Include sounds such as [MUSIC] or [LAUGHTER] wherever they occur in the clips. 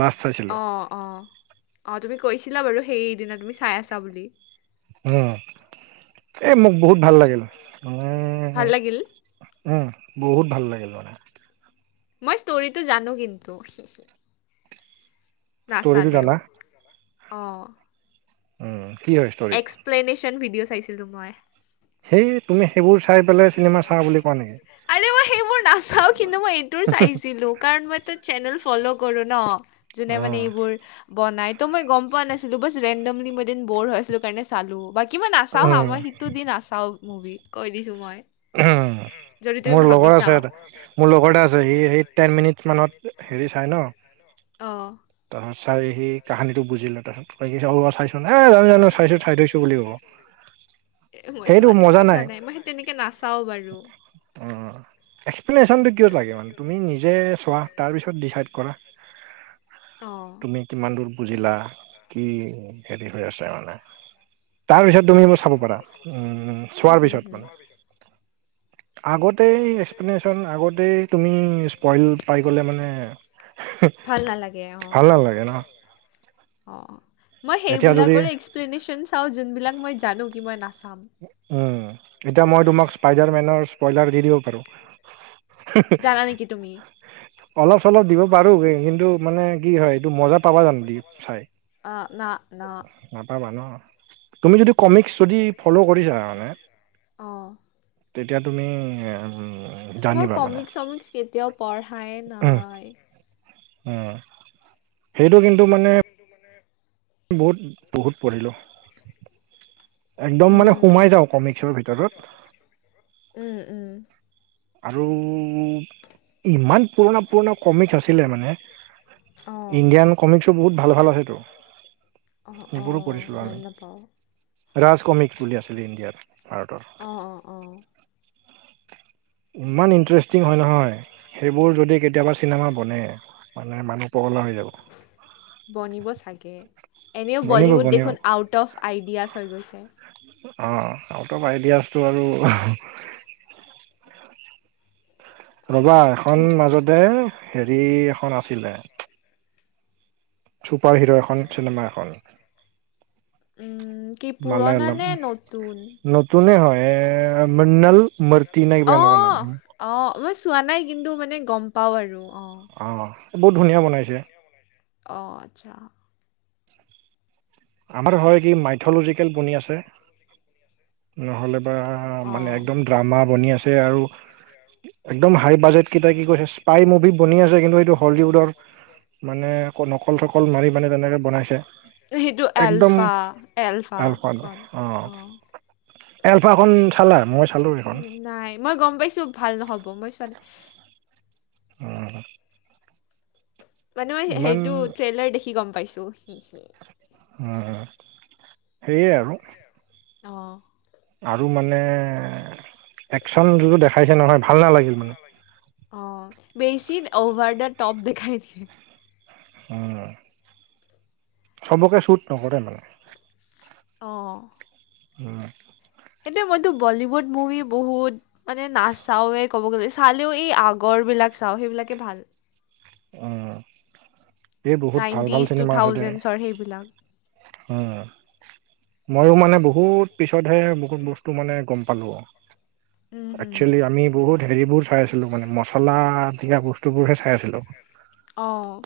Last চাইছিলো অ অ অ তুমি কৈছিলা বাৰু সেইদিনা, তুমি চাই আছা বুলি। অঁ, এই মোক বহুত ভাল লাগিল, মানে ভাল লাগিল উম বহুত ভাল লাগিল মানে। [UNINTELLIGIBLE] মই ষ্টৰিটো জানো কিন্তু, হে হে ষ্টৰিটো নাচালেও। জানা অঁ উম কি হয় ষ্টৰিটো? এক্প্লেনেশ্যন ভিডিঅ' চাইছিলোঁ মই। সেই তুমি সেইবোৰ চাই পেলাই, চি আৰে মই সেইবোৰ নাচাও কিন্তু মই এইটোৰ চাইছিলো। কাৰণ মই তাত চেনেল ফ'ল' কৰো ন, যোনে মানে উম এইবোৰ। বনাই তো মই গম পোৱা নাছিলো। জাষ্ট ৰেণ্ডমলি মই এদিন ব'ৰ হৈ আছিলো কাৰণে চালো। কি মই নাচাওঁ হা উম মই সিটো দি নাচাওঁ মুভি কৈ দিছোঁ মই। উম যদি তুমি মোৰ লগৰ ভাবিছা আছে, এ মোৰ লগৰ এটা আছে সি সেই টেন মিনিট মানত। হেৰি চাই ন। অহ। তাৰপিছত চাই সি কাহানীটো বুজি ললে তাৰ পাছত, সি চাই, এ জানো জানো চাইছো চাই থৈছো বুলি কব। এ মই সেইটো চোৱা মজা মই নাই, চোৱা মই সেই তেনেকে নাচাও বাৰু অঁ অঁ। এক্সপ্লেনেশ্যনটো কিয় লাগে মানে, তুমি নিজে চোৱা তাৰ পিছত ডিচাইড কৰা। অঁ। তুমি কিমান দূৰ বুজিলা, কি হেৰি হৈ আছে মানে। তাৰ পিছত তুমি মোৰ চাব পাৰা। উম উম চোৱাৰ হুম পিছত হুম মানে, আগত এক্সপ্লেনে্যন আগতে তুমি স্পইল পাই গ'লে মানে, হে হে, ভাল নালাগে অঁ ভাল নালাগে ন। অঁ, মই এতিয়া যদি সেইবিলাকৰ এক্সপ্লেনেশ্যন চাওঁ যোনবিলাক মই জানো কি মই নাচাম। উম, এতিয়া মই তোমাক স্পাইডাৰ মেনৰ স্পইলাৰ দি দিব পাৰো। জানা নেকি তুমি? অলপ চলপ দিব পাৰো বে, [UNINTELLIGIBLE] কিন্তু মানে কি হয় এইটো মজাত, পাবা জানোঁ [UNINTELLIGIBLE] চাই? অঁ না না নাপাবা ন'। তুমি যদি, কমিক্স যদি ফ'ল' কৰিছা মানে, অঁ তেতিয়া, তুমি মই জানিবা মানে কমিক্স-চমিক্স কেতিয়াও পঢ়াই নাই। অ'! সেইটো কিন্তু মানে, কিন্তু মানে, বহুত-বহুত পঢ়িলোঁ। একদম মানে, উম সোমাই যাওঁ, কমিক্সৰ ভিতৰত। উম, উম। আৰু ইমান, পুৰণা-পুৰণা কমিক্স আছিলে, মানে। অঁ ইণ্ডিয়ান কমিক্সো বহুত ভাল-ভাল আছেতো। অঁ সেইবোৰো অঁ পঢ়িছিলোঁ গম আমি। নাপাওঁ ৰাজকমিক্স বুলি আছিলে ইণ্ডিয়াত, ভাৰতত। অ' অ' অ'! ইমান ই ইণ্টাৰেষ্টিং হয়, নহয়। সেইবোৰ যদি কেতিয়াবা, চিনেমা বনে, মানে মানুহ পগলা হৈ যাব। বনিব চাগে! এনেও, বনিব বলিউড বনিব দেখোন আউট অফ আইডিয়াছ হৈ গৈছে। অ'! আউট অফ আইডিয়াছটো আৰু ৰ'বা, এখন মাজতে, সেৰি এখন আছিলে। ছুপাৰহিৰো এখন, চিনেমা এখন। উম। কি পুৰণা মালায়লম। নে নতুন? নতুনে হয়, এ, [UNINTELLIGIBLE] মুৰ্তি এনে, কিবা এনেকুৱা নাম। অ', অ'! মই চোৱা নাই। কিন্তু মানে, গম পাওঁ আৰু। অ'! অ'! বহুত ধুনীয়া বনাইছে! অ'! আচ্ছা। আমাৰ হয় কি, মাইথল'জিকেল বনি আছে। নহ'লে বা অ'! মানে, একদম ড্ৰামা বনি আছে আৰু। একদম হাই বাজেট কেইটা কি কৈছে, স্পাই মুভি বনি আছে। কিন্তু, এইটো হলিউডৰ। মানে, নকল-চকল মাৰি মানে, তেনেকে বনাইছে। সেইটো একদম, এলফা, এলফাখন [UNINTELLIGIBLE] অ'! এলফাখন চালা? মই চালোঁ, সেইখন। উম, নাই মই গম পাইছোঁ, ভাল নহ'ব। মই চোৱা নাই। অ'! মানে, মই ইমান সেইটো, ট্ৰেইলাৰ দেখি গম পাইছোঁ। হি- হি! অ'! সেইয়াই আৰু। [UNINTELLIGIBLE] অ'! আৰু মানে, একচন যোনতো দেখাইছে নহয়, ভাল নালাগিল মানে। অ'! বেছি অভাৰ দা টপ দেখাই দিয়ে। উম, চবকে সুট নকৰে মানে। অ', [INAUDIBLE] উম। সেইটোৱে মইতো, বলিউড মুভি বহুত মানে, নাচাওঁৱে ক'ব গ'লে। চালেও, এই আগৰ বিলাক চাওঁ, সেইবিলাকে ভাল। অ'! এই, বহুত ভাল-ভাল নাইনটিজ, টু চিনেমা আছে, দে। থাউজেণ্ডছৰ সেইবিলাক। অ'! মইয়ো মানে বহুত পিছতহে বহুত বস্তু মানে গম পালো আৰু। উম, হুম। একচুৱেলি আমি বহুত হেৰিবোৰ চাই আছিলো মানে, মচলা দিয়া বস্তুবোৰহে চাই আছি লো, অ',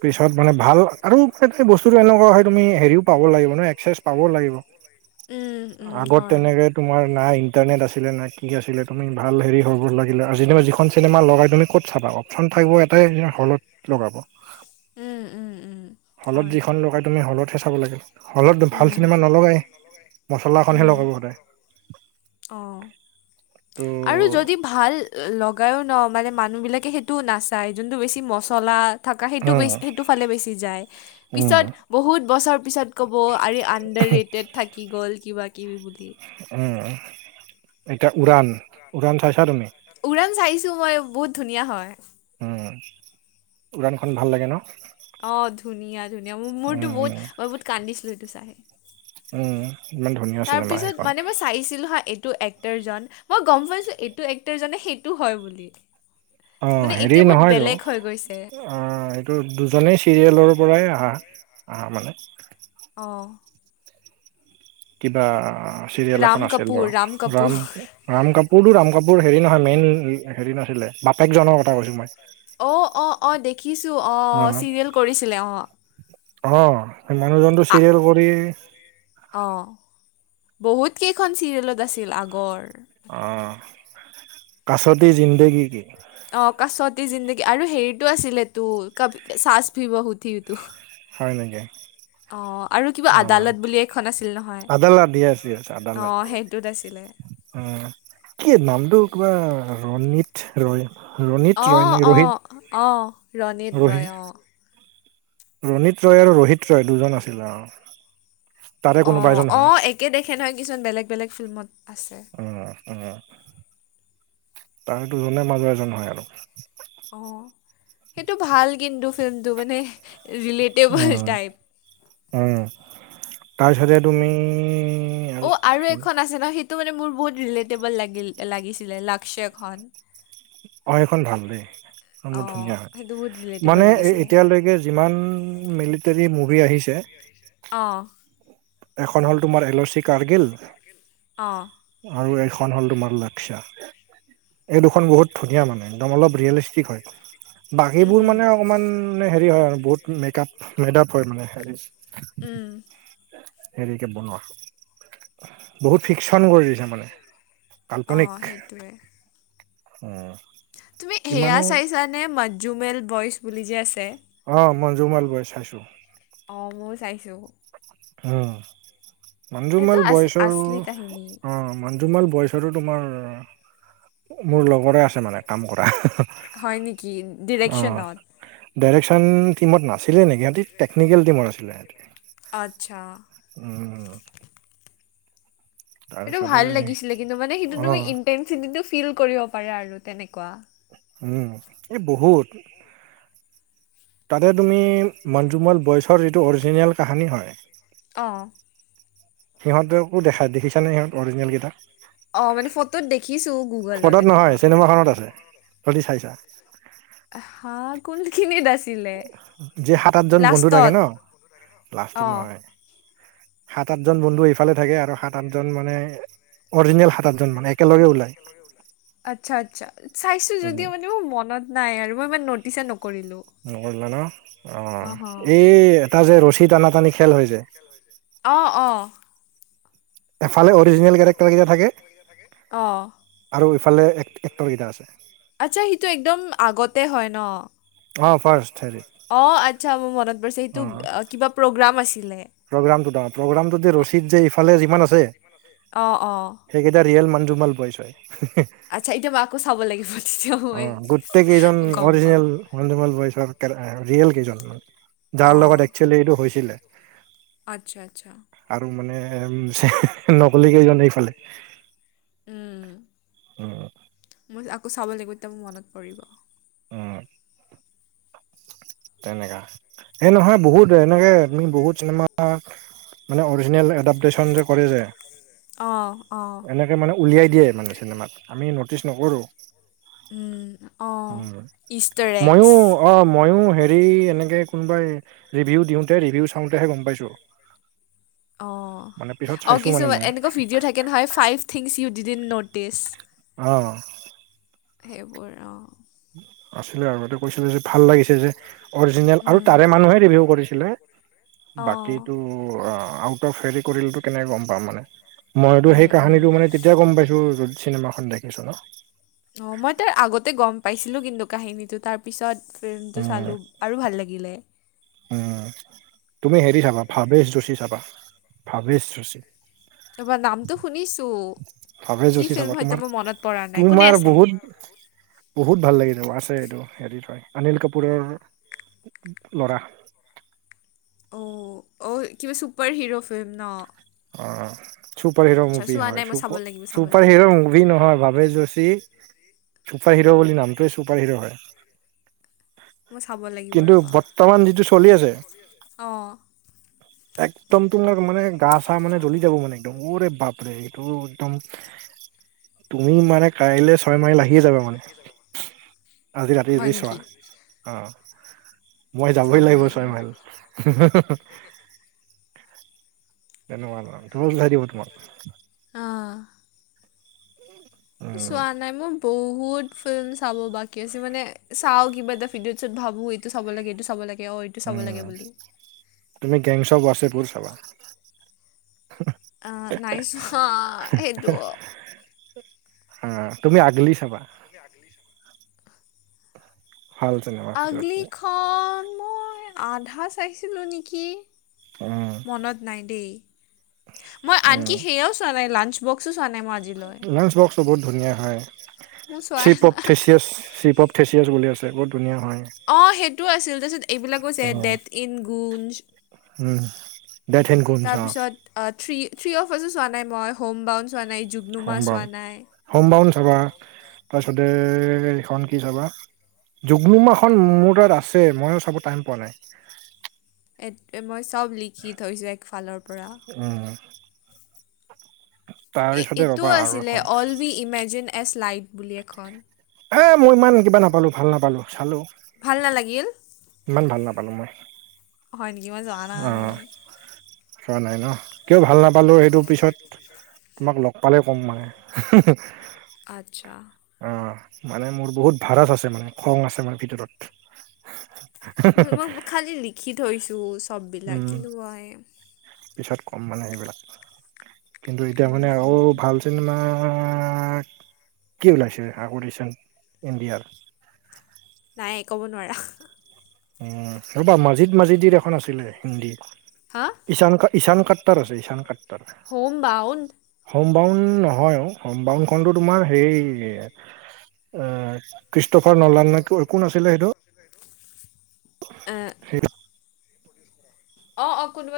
পিছত মানে ভাল আৰু এ বস্তুটো এনেকুৱা হ'য় তুমি হেৰিও পাব লাগিব ন একচেচ পাব লাগিব, উম, উম, আগত হয়। তেনেকে তোমাৰ না ইণ্টাৰনেট আছিলে না কি আছিলে তুমি ভাল হেৰি হ'ব লাগিলে আজি তোমাৰ যিখন খন চিনেমা লগাই তুমি ক'ত চাবা, অপচন থাকিব এটাই হলত লগাব। উম, উম, উম, হলত হয়। যিখন লগাই তুমি হলতহে চাব লাগিব, হলত ভাল উম। চিনেমা নলগাই, মচলাখনহে উম। লগাব সদায়। অ', ত' আৰু যদি ভাল লগায়ো ন, মানে মানুহবিলাকে সেইটোও নাচায়, যোনটো বেছি মচলা থকা সেইটো উম, বেছি সেইটো ফালে বেছি যায়, উম, পিছত বহুত বছৰ পিছত ক'ব আৰে আণ্ডাৰ ৰেটেড থাকি গ'ল কিবা কিবি বুলি। উম, এতিয়া উৰাণ, উৰাণ চাইছা তুমি? উৰাণ চাইছো মই বহুত ধুনীয়া হয়। উম, উৰানখন ভাল লাগে ন। অ', ধুনীয়া, ধুনীয়া মোৰতো উম বহুত মই বহুত কান্দিছিলো এইটো চাই। উম। ইমান ধুনীয়া চিনেমা তাৰপিছত সেইখন মানে মই চাইছিলো হা এইটো এক্টাৰজন, মই গম পাইছো এইটো এক্টাৰজনে সেইটো হ'য় বুলি। মানে এতিয়া বহুত বেলেগ হৈ গৈছে। উম, এইটো দুজনেই চিৰিয়েলৰ পৰাই আহা, আহা মানে। অ'। কিবা চিৰিয়েল এখন ৰাম আছিল কাপুৰ ৰ, কাপুৰ ৰাম ৰাম কাপোৰো, ৰাম কাপোৰ হেৰি নহয়, মেইন হেৰি নাছিলে, বাপেকজনৰ কথা কৈছো মই। অ', অ' অ' দেখিছো অ', চিৰিয়েল কৰিছিলে অ',। অ'। [UNINTELLIGIBLE] [UNINTELLIGIBLE] কৰি অ', বহুত কেইখন চিৰিয়েলত আছিল আগৰ। অ'। কাছতি যিন কাছতি জিনদেগি। অ-, কাছতি জিন্দগী আৰু হেৰিতটো আছিলে তো ক চাচ ভি বহু ঠি টো। হয় নেকি? অ' আৰু কিবা অ আদালত বুলি এখন আছিল নহয়। আদালত য়েছ য়েছ আদালত অ' সেইটোত আছিলে। উম, কি নামটো কিবা ৰনিত ৰয়। ৰণিত ৰয় নে অ', ৰোহিত অ', অ', ৰণিত ৰয়, ৰোহিত অ',। ৰণিত ৰয় আৰু ৰোহিত ৰয় দুজন আছিলে অ'। তাৰে কোনোবা অ', এজন হয় অ', একে দেখে নহয়, কিছুমান বেলেগ, বেলেগ ফিল্মত আছে। উম উম, তাৰে দুজনে মাজৰ এজন হয় আৰু। অ' সেইটো ভাল কিন্তু ফিল্মটো মানে ৰিলেট উম, উম। তাৰপিছতে তুমি আৰু [UNINTELLIGIBLE] তো মানে মোৰ বহুত ৰিলেটেবল লাগিল লাগিছিলে লাকছেয়খন অ সেইখন ভাল দেই সেইখন বৰ অঁ ধুনীয়া হয়। সেইটো বহুত ৰিলেটেবল মানে লাগিছিলে এতিয়ালৈকে যিমান মিলিটৰী মুভি আহিছে অঁ এখন হ'ল তোমাৰ এল' চি কাৰ্গিল অঁ আৰু এইখন হ'ল তোমাৰ লাকচা এই দুখন বহুত ধুনীয়া মানে একদম অলপ ৰিয়েলিষ্টিক হয়। বাকীবোৰ উহু, মানে অকমান হেৰি হয় আৰু বহুত মেকাপ মেদাপ হয় মানে হেৰি উম হেৰিকে বনোৱা বহুত ফিকচন কৰি দিছে মানে অঁ কাল্পনিক সেইটোৱে। উম তুমি সেয়া ইমানো চাইছা নে মঞ্জুমেল বইচ বুলি যে আছে অ মঞ্জুমাল বয় চাইছো অ ময় চাইছো। অঁ, সেইটো মঞ্জুমল আছ বয়চৰো আচলি কাহিনী অঁ মানে তোমাৰ বয়ষৰো তোমাৰ মোৰ লগৰে আছে মানে। কাম কৰা। কি ডিৰেকশ্যনত? ডাইৰেকশ্যন টিমত নাছিলে নেকি ইহঁতি টেকনিক টিমত আছিলে সিহঁতি আচ্ছা। উম। সেইটো তাৰপিছতে ভাল লাগিছিলে কিন্তু মানে সেইটো অ তুমি ইনটেনচিটিটো ফিল কৰিব পাৰা আৰু তেনেকুৱা। উম এই বহুত। তাতে তুমি, মঞ্জুমল বয়চৰ যিটো অৰিজিনেল কাহানী হ'য় অঁ। সিহঁতকো দেখাই দেখিছ নে? সিহঁত অৰিজিনেল কেইটা। অঁ, মানে ফটোত দেখিছো গুগলত পদত নহয় এনেকুৱা। চিনেমাখনত আছে [UNINTELLIGIBLE] চাইছা? আ হা কোনখিনিত আছ যে সাত, আঠজন বন্ধু থাকে ন, লাষ্টত অঁ নহয়। সাত, আঠজন বন্ধু এইফালে থাকে আৰু সাত, আঠজন মানে অৰিজিনেল সাত আঠজন মানে একেলগে [UNINTELLIGIBLE] ওলায় একেলগে ওলাম। আচ্ছা আচ্ছা চাইছিল যদিও মা টো মনত নাই আৰু মই ইমান নটিচে নক, নকৰিলা ন, অঁ হ অ' এই এটা যে ৰছী টানা- টানি খেল হয় যে? অঁ অঁ। এফালে অৰিজিনেল কেৰেক্টৰকেইটা থাকে। অঁ আৰু ইফালে এক এক্টৰকেইটা আছে। আচ্ছা সিটো একদম আগতে হয় ন। অহ' ফাৰষ্ট থেৰি। অঁ আচ্ছা মোৰ মনত পৰিছে, সেইটো কিবা প্ৰগ্ৰাম আছিলে। প্ৰগ্ৰামটোত অ প্ৰগ্ৰামটো যে ৰচিদ যে ইফালে যিমান আছে। অঁ অঁ। সেইকেইটা ৰিয়েল মানজুমাল বইচ হয়। আচ্ছা এতিয়া মাকো চাব লাগিবই। অ, গোটেই কিজন পাম অৰিজিনেল মঞ্জুমল বয়চৰ তেৰ য়া ৰিয়েল কেইজনমান যাৰ লগত অঁ একচুৱেলি এইটো হৈছিলে। আচ্ছা আচ্ছা আৰু মানে উ নকলি কেইজন এইফালে। উম উম মই আকৌ চাব লাগিব তেতিয়া মোৰ মনত পৰিব। অ তেনেকা সেই নহয় বহুত এনেকে আমি বহুত চিনেমা মানে অৰিজিনেল এডাপ্টেশ্যন যে কৰে যে অঁ অঁ এনে এই মানে উলিয়াই দিয়ে মানে চিনেমাত, আমি নটিচ নকৰোঁ। উম অঁ উম, ইষ্টাৰ এগছ ময়ো অ ময়ো এই এনেকৈ কোনোবাই ৰিভিউ দিওঁতে ৰিভিউ চাওঁতেহে গম পাইছো। অঁ, পিছত অ চাইছোঁ মানে কিছুমান মই, এনেকুৱা ভিডিঅ' থাকে নহয় five things you did in notice অঁ। সেইবোৰ অঁ আছিলে আৰুতে কৈছিলো যে ভাল লাগিছে যে। অৰিজিনেল, আৰু উম তাৰে মানুহে ৰিভিউ কৰিছিলে অঁ বাকীটো আউট অফ হেৰি কৰিলে কেনেকে গম পাম মানে? মইতো উম সেই উম কাহানীটো মানে তেতিয়া গম পাইছো, চিনেমাখন দেখিছিলো। অ মই তাৰ আগতে গম পাইছিলো কিন্তু কাহিনীটো তাৰ পিছত ফে্মটো উম চালোঁ আৰু ভাল লাগিলে। উম তুমি হেৰি চাবা ভাৱেশ যোশী চাবা ভাৱেশ যোশী ৰবা নামটো শুনিছো। ভৱেশ যোশি চাবা তোমাৰ, নাই কোনে তোমাৰ আছে বহুত বহুত ভাল লাগিছে আছে এইটো হেৰি অনিল কাপুৰৰ ল'ৰা অ' অ' কিবা চুপাৰ হিৰ' ফিল্ম ন? অঁ, চুপাৰ হিৰ' আচ্ছা মুভি চোৱা হয় নাই মই চাব লাগিব চাব চুপাৰ লাগিব হিৰ' মুভি নহয় ভৱেশ যোশী ছুপাৰ হিৰ বুলি নামটোৱে ছুপাৰ হিৰ হয়। মই চাব লাগিব। কিন্তু বৰ্তমান যিটো চলি আছে অঁ একদম তোমা মানে গা চা মানে জ্বলি যাব মানে একদম ওৰে বাপৰে এইটো একদম তুমি মানে কাইলৈ ছয় মাইল আহিয়ে যাবা মানে আজি ৰাতি হয় যদি চোৱা নেকি অঁ মই যাবই লাগিব ছয় মাইল তেনকুৱা মানে উল্টাই দিব তোমাক অ' উম চোৱা নাই মোৰ বহুত ফিল্ম চাব বাকী আছে মানে চাও কিবা পিছত ভাবো এইটো চাব লাগে এইটো চাব লাগে অ চাব লাগে উম বুলি তুমি গেংচছ অৱ ৱাচিপুৰ চাবা নাইছোৱা সেইটো উম তুমি আগলি চাবা। তুমি আগলি চাবা ভাল চিনেমা। আগলিখন মই আধা চাইছিলো নেকি। উম মনত নাই দেই, মই উম আনকি সেইয়াও চোৱা নাই লাঞ্চ বক্সো চোৱা নাই মই আজিলৈ। লাঞ্চ বক্সটো বহুত ধুনীয়া হয় মই চোৱাই চিপ অফ নাই, থেচিয়াছ চিপ অফ থেচিয়াছ বুলি আছে বহুত ধুনীয়া হয় অ' সেইটোও আছিল তাৰপিছত এইবিলাকো যে um death in Gunj um. Death and Gunj অ তাৰপিছত থ্ৰী থ্ৰী অফাৰছো চোৱা নাই মই হোম বাউন চোৱা নাই জুগনুমা চোৱা নাই হোমবাউন চাবা তাৰপিছতে এইখন কি চাবা জুগনুমাখন মোৰ তাত আছে মইয়ো চাব টাইম পোৱা নাই। মই চব লিখি থৈছো একফালৰ পৰা। উম এ তাৰপিছতে ইটো ৰ'বা আৰু এখন আছিলে- all we imagine as light বুলি এখন। এ, মই ইমান কিবা নাপালোঁ, ভাল নাপালোঁ। চালো ভাল নালাগিল? ইমান ভাল নাপালোঁ মই। হয় নেকি? মই জৱা অ নাই। চোৱা নাই ন'? কিয় ভাল নাপালোঁ, সেইটো পিছত তোমাক লগ পালেই ক'ম মানে। আৰ্টছা। অ' মানে মোৰ বহুত ধাৰাধ আছে মানে খং আছে মানে ভিতৰত। মই বুক খালী লিখি থৈছোঁ চববিলাক উম কিন্তু মই পিছত কম মানে সেবিলাক কিন্তু এতিয়া মানে উম, উম, আৰু উম, ভাল টিনেমা, কি ওলাইছে অডিচান ইণ্ডিয়াৰ নাই, ক'ব নোৱাৰা। উম। ৰবা, মাজিদ মাজিদিৰ এখন আছিলে হিন্দীত। হা ঈশান, ঈশান কাট্টাৰ আছে Ishaan Khatter. Home bound. Home বাউন নহয় অ'। হোম বাউণ্ডখনতো তোমাৰ হেৰি ক্ৰীষ্টফৰ নলান নে কোন আছিলে সেইটো? এ সেটোপ অ' অ', কোনোবা